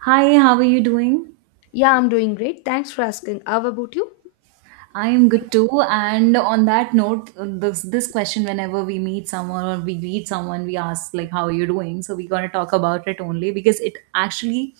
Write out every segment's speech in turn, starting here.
Hi, how are you doing? Yeah, I'm doing great. Thanks for asking. How about you? I am good too. And on that note, this question, whenever we meet someone or we greet someone, we ask like, "How are you doing?" So we're gonna talk about it only because it actually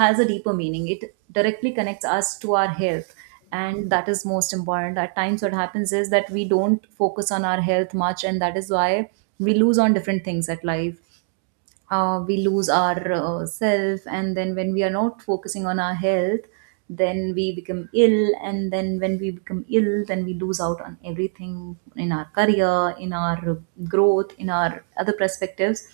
has a deeper meaning. It directly connects us to our health, and that is most important. At times, what happens is that we don't focus on our health much, and that is why we lose on different things at life. We lose our self. And then when we are not focusing on our health, then we become ill, and then when we become ill, then we lose out on everything in our career, in our growth, in our other perspectives.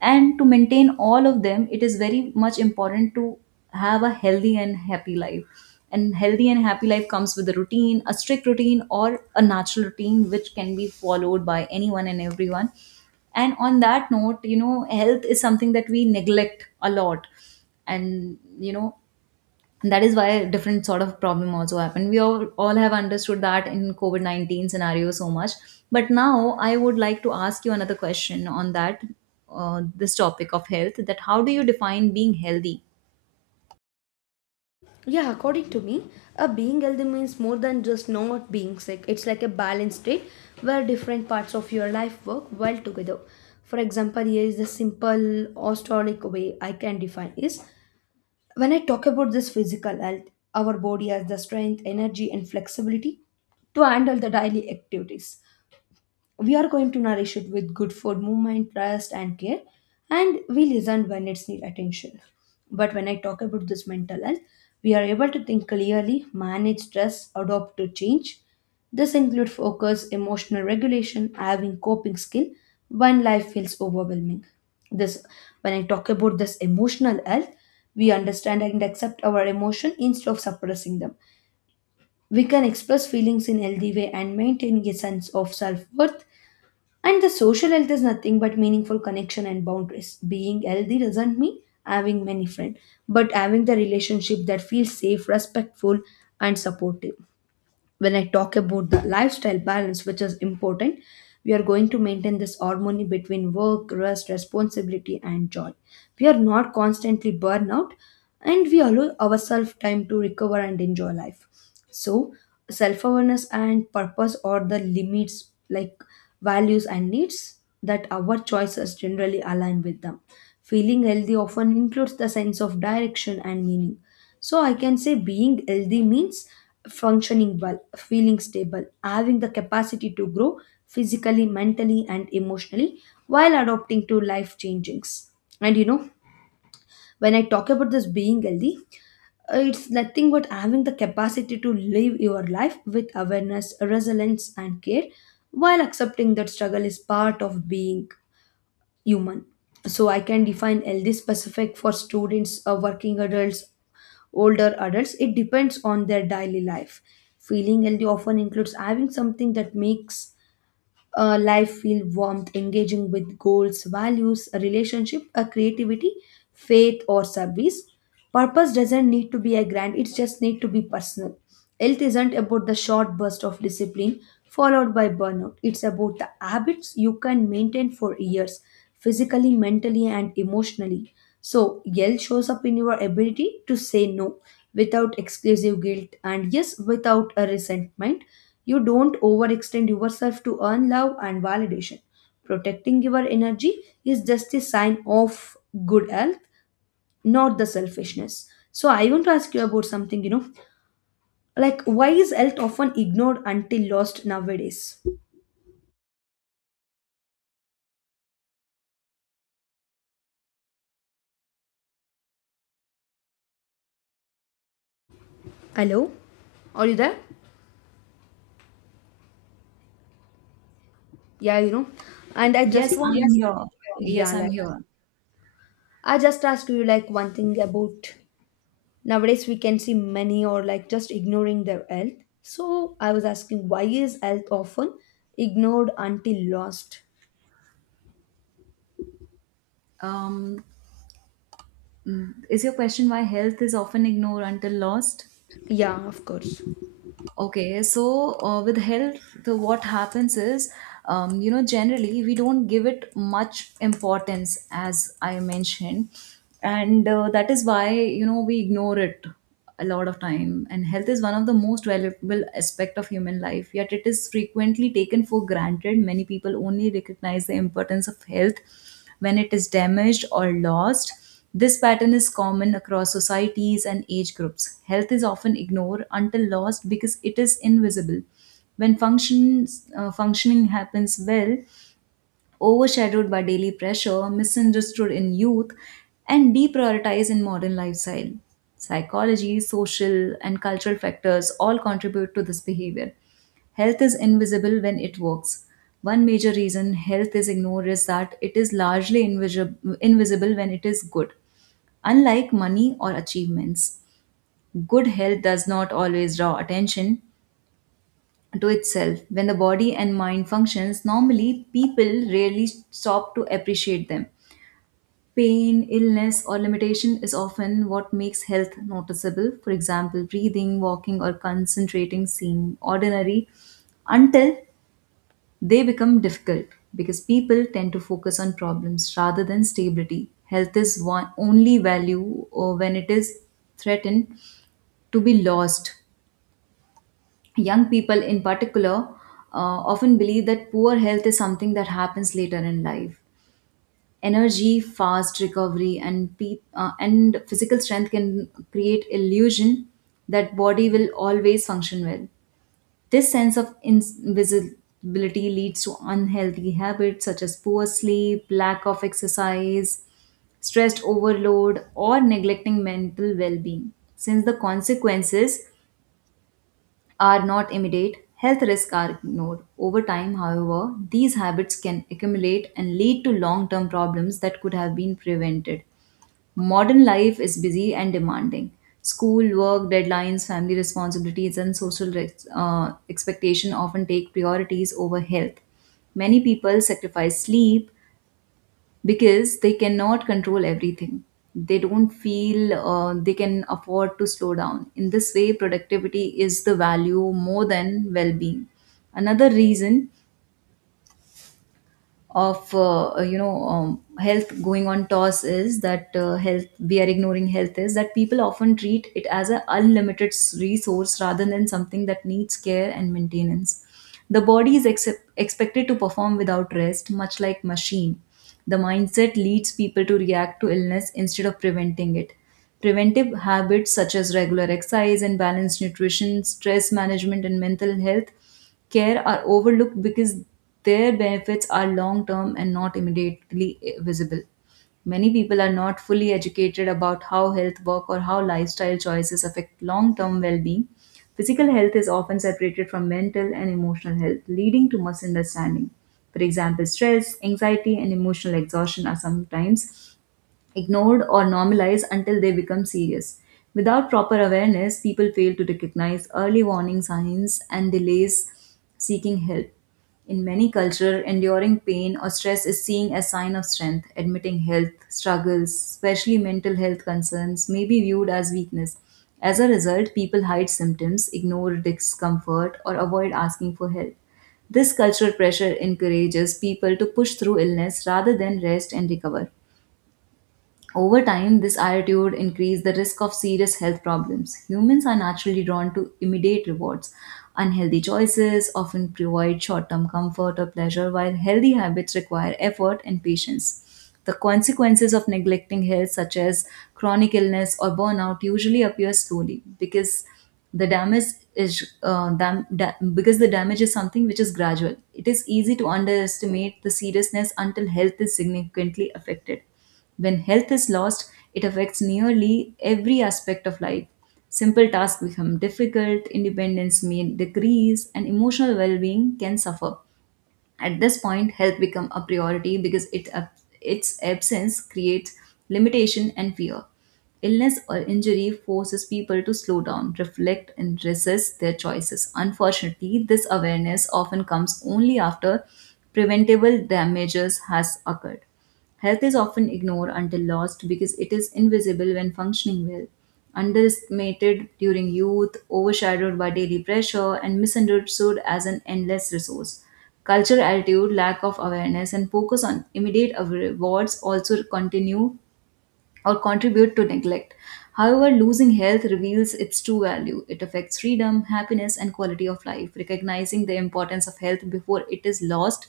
And to maintain all of them, it is very much important to have a healthy and happy life. And healthy and happy life comes with a routine, a strict routine or a natural routine, which can be followed by anyone and everyone. And on that note, health is something that we neglect a lot. And that is why a different sort of problem also happen. We all have understood that in COVID-19 scenario so much. But now I would like to ask you another question on that. This topic of health, that how do you define being healthy? Yeah, according to me, a being healthy means more than just not being sick. It's like a balanced state where different parts of your life work well together. For example, here is the simple historic way I can define is when I talk about this physical health, our body has the strength, energy, and flexibility to handle the daily activities. We are going to nourish it with good food, movement, rest, and care, and we listen when it's need attention. But when I talk about this mental health, we are able to think clearly, manage stress, adopt to change. This include focus, emotional regulation, having coping skill when life feels overwhelming. This when I talk about this emotional health, we understand and accept our emotion instead of suppressing them. We can express feelings in healthy way and maintain a sense of self-worth, and the social health is nothing but meaningful connection and boundaries. Being healthy doesn't mean having many friends, but having the relationship that feels safe, respectful, and supportive. When I talk about the lifestyle balance, which is important, we are going to maintain this harmony between work, rest, responsibility, and joy. We are not constantly burnout, and we allow ourselves time to recover and enjoy life. So, self awareness and purpose are the limits, like values and needs that our choices generally align with them. Feeling healthy often includes the sense of direction and meaning, so I can say being healthy means functioning well, feeling stable, having the capacity to grow physically, mentally, and emotionally while adapting to life changings. And you know, when I talk about this being healthy, it's nothing but having the capacity to live your life with awareness, resilience, and care while accepting that struggle is part of being human. So I can define healthy specific for students, working adults, older adults. It depends on their daily life. Feeling healthy often includes having something that makes life feel warmth, engaging with goals, values, a relationship, a creativity, faith, or service. Purpose doesn't need to be a grand, it just need to be personal. Health isn't about the short burst of discipline followed by burnout. It's about the habits you can maintain for years physically, mentally, and emotionally. So, yell shows up in your ability to say no without exclusive guilt and yes, without a resentment. You don't overextend yourself to earn love and validation. Protecting your energy is just a sign of good health, not the selfishness. So, I want to ask you about something, you know, like why is health often ignored until lost nowadays? Hello? Are you there? Yeah, and I Yes, just want, I am Yes. here. Yeah, Yes, like, I'm here. I just asked you like one thing about nowadays we can see many or like just ignoring their health. So I was asking why is health often ignored until lost? um, is your question why health is often ignored until lost? Yeah, of course. Okay, so with health, what happens is, generally we don't give it much importance, as I mentioned, and that is why we ignore it a lot of time. And health is one of the most valuable aspect of human life, yet it is frequently taken for granted. Many people only recognize the importance of health when it is damaged or lost. This pattern is common across societies and age groups. Health is often ignored until lost because it is invisible. When functioning happens well, overshadowed by daily pressure, misunderstood in youth, and deprioritized in modern lifestyle. Psychology, social, and cultural factors all contribute to this behavior. Health is invisible when it works. One major reason health is ignored is that it is largely invisible when it is good. Unlike money or achievements, good health does not always draw attention to itself. When the body and mind functions normally, people rarely stop to appreciate them. Pain, illness, or limitation is often what makes health noticeable. For example, breathing, walking, or concentrating seem ordinary until they become difficult, because people tend to focus on problems rather than stability. Health is one only value when it is threatened to be lost. Young people, in particular, often believe that poor health is something that happens later in life. Energy, fast recovery, and physical strength can create illusion that body will always function well. This sense of invisibility leads to unhealthy habits such as poor sleep, lack of exercise, stressed overload, or neglecting mental well being. Since the consequences are not immediate, health risks are ignored. Over time, however, these habits can accumulate and lead to long term problems that could have been prevented. Modern life is busy and demanding. School, work, deadlines, family responsibilities, and social expectation often take priorities over health. Many people sacrifice sleep, because they cannot control everything. They don't feel they can afford to slow down. In this way, productivity is the value more than well being. Another reason of health going on toss is that health we are ignoring health is that people often treat it as an unlimited resource rather than something that needs care and maintenance. The body is expected to perform without rest, much like machine. The mindset leads people to react to illness instead of preventing it. Preventive habits such as regular exercise and balanced nutrition, stress management, and mental health care are overlooked because their benefits are long term and not immediately visible. Many people are not fully educated about how health work or how lifestyle choices affect long term well being. Physical health is often separated from mental and emotional health, leading to misunderstanding. For example, stress, anxiety, and emotional exhaustion are sometimes ignored or normalized until they become serious. Without proper awareness, people fail to recognize early warning signs and delays seeking help. In many cultures, enduring pain or stress is seen as sign of strength. Admitting health struggles, especially mental health concerns, may be viewed as weakness. As a result, people hide symptoms, ignore discomfort, or avoid asking for help. This cultural pressure encourages people to push through illness rather than rest and recover. Over time, this attitude increased the risk of serious health problems. Humans are naturally drawn to immediate rewards. Unhealthy choices often provide short term comfort or pleasure, while healthy habits require effort and patience. The consequences of neglecting health, such as chronic illness or burnout, usually appear slowly because the damage is something which is gradual. It is easy to underestimate the seriousness until health is significantly affected. When health is lost, it affects nearly every aspect of life. Simple tasks become difficult, independence may decrease, and emotional well being can suffer. At this point, health becomes a priority because its absence creates limitation and fear. Illness or injury forces people to slow down, reflect, and resist their choices. Unfortunately, this awareness often comes only after preventable damages has occurred. Health is often ignored until lost because it is invisible when functioning well, underestimated during youth, overshadowed by daily pressure, and misunderstood as an endless resource. Cultural attitude, lack of awareness, and focus on immediate rewards also continue or contribute to neglect. However, losing health reveals its true value. It affects freedom, happiness, and quality of life. Recognizing the importance of health before it is lost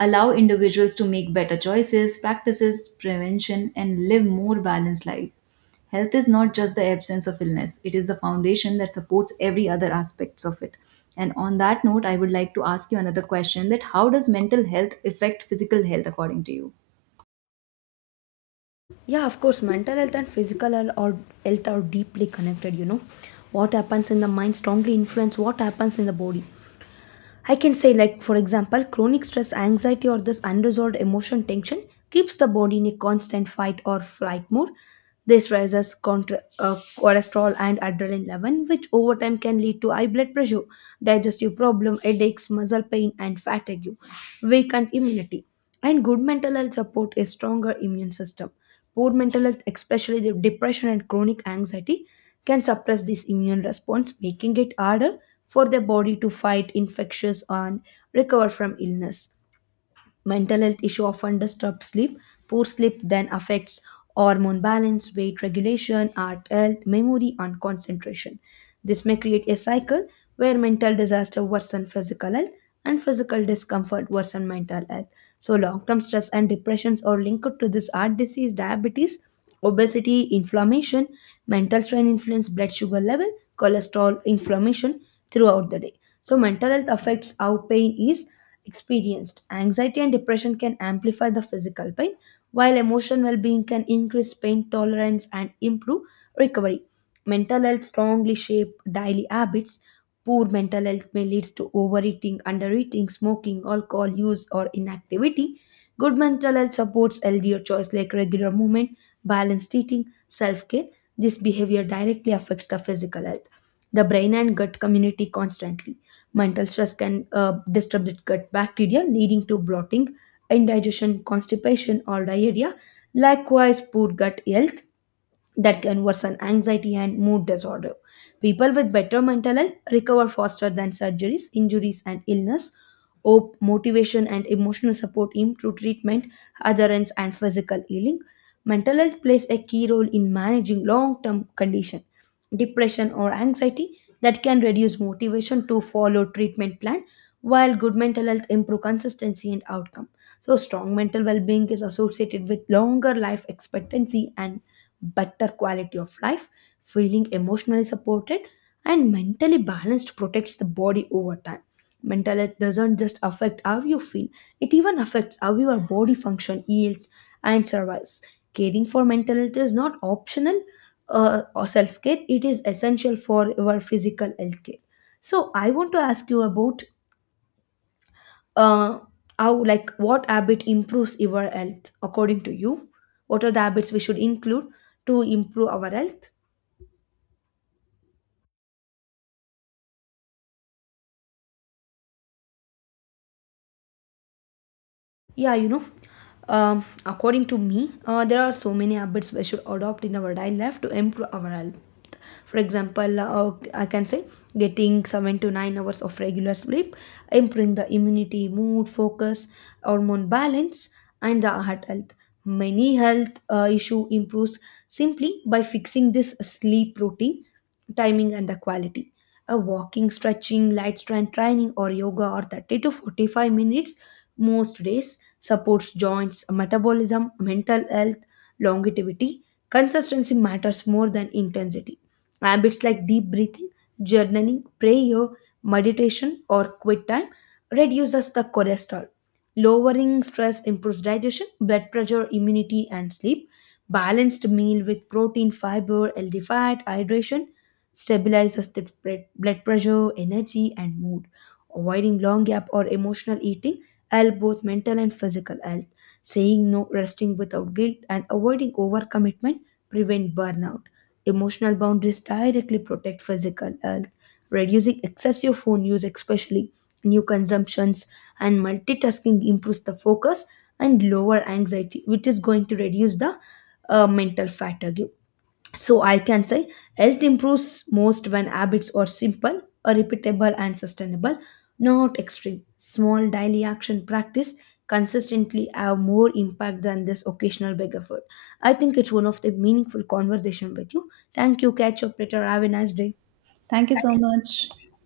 allow individuals to make better choices, practices prevention, and live more balanced life. Health is not just the absence of illness, it is the foundation that supports every other aspects of it. And on that note, I would like to ask you another question, that how does mental health affect physical health according to you? Mental health and physical health health are deeply connected. You know, what happens in the mind strongly influence what happens in the body. I can say, like, for example, chronic stress, anxiety, or this unresolved emotion tension keeps the body in a constant fight or flight mode. This raises cholesterol and adrenaline level, which over time can lead to high blood pressure, digestive problem, headaches, muscle pain, and fatigue, weakened immunity. And good mental health support a stronger immune system. Poor mental health, especially the depression and chronic anxiety, can suppress this immune response, making it harder for the body to fight infections and recover from illness. Mental health issue often disrupt sleep. Poor sleep then affects hormone balance, weight regulation, heart health, memory, and concentration. This may create a cycle where mental disaster worsen physical health and physical discomfort worsen mental health. So long-term stress and depressions are linked to this heart disease, diabetes, obesity, inflammation. Mental strain influence blood sugar level, cholesterol, inflammation throughout the day. So, mental health affects how pain is experienced. Anxiety and depression can amplify the physical pain, while emotional well being can increase pain tolerance and improve recovery. Mental health strongly shape daily habits. Poor mental health may lead to overeating, undereating, smoking, alcohol use, or inactivity. Good mental health supports healthier choice like regular movement, balanced eating, self care. This behavior directly affects the physical health. The brain and gut community constantly. Mental stress can disturb the gut bacteria, leading to bloating, indigestion, constipation, or diarrhea. Likewise, poor gut health that can worsen anxiety and mood disorder. People with better mental health recover faster than surgeries, injuries, and illness. Hope, motivation, and emotional support improve treatment, adherence, and physical healing. Mental health plays a key role in managing long term condition. Depression, or anxiety that can reduce motivation to follow treatment plan, while good mental health improve consistency and outcome. So strong mental well-being is associated with longer life expectancy and better quality of life, feeling emotionally supported, and mentally balanced protects the body over time. Mental health doesn't just affect how you feel, it even affects how your body function yields and survives. Caring for mental health is not optional or self care, it is essential for your physical health care. So, I want to ask you about uh, how, like, what habit improves your health according to you? What are the habits we should include to improve our health? Yeah, you know, according to me, there are so many habits we should adopt in our daily life to improve our health. For example, I can say getting 7 to 9 hours of regular sleep, improving the immunity, mood, focus, hormone balance, and the heart health. Many health issue improves simply by fixing this sleep routine, timing, and the quality. A walking, stretching, light strength training, or yoga, or 30 to 45 minutes most days supports joints, metabolism, mental health, longevity. Consistency matters more than intensity. Habits like deep breathing, journaling, prayer, meditation, or quiet time reduces the cholesterol. Lowering stress improves digestion, blood pressure, immunity, and sleep. Balanced meal with protein, fiber, healthy fat, hydration stabilizes the blood pressure, energy, and mood. Avoiding long gap or emotional eating help both mental and physical health. Saying no, resting without guilt, and avoiding overcommitment prevent burnout. Emotional boundaries directly protect physical health. Reducing excessive phone use, especially new consumptions and multitasking, improves the focus and lower anxiety, which is going to reduce the mental fatigue. So I can say health improves most when habits are simple, repeatable, and sustainable, not extreme. Small daily action practice consistently have more impact than this occasional big effort. I think it's one of the meaningful conversation with you. Thank you. Catch up later. Have a nice day. Thank you Thank so you. much.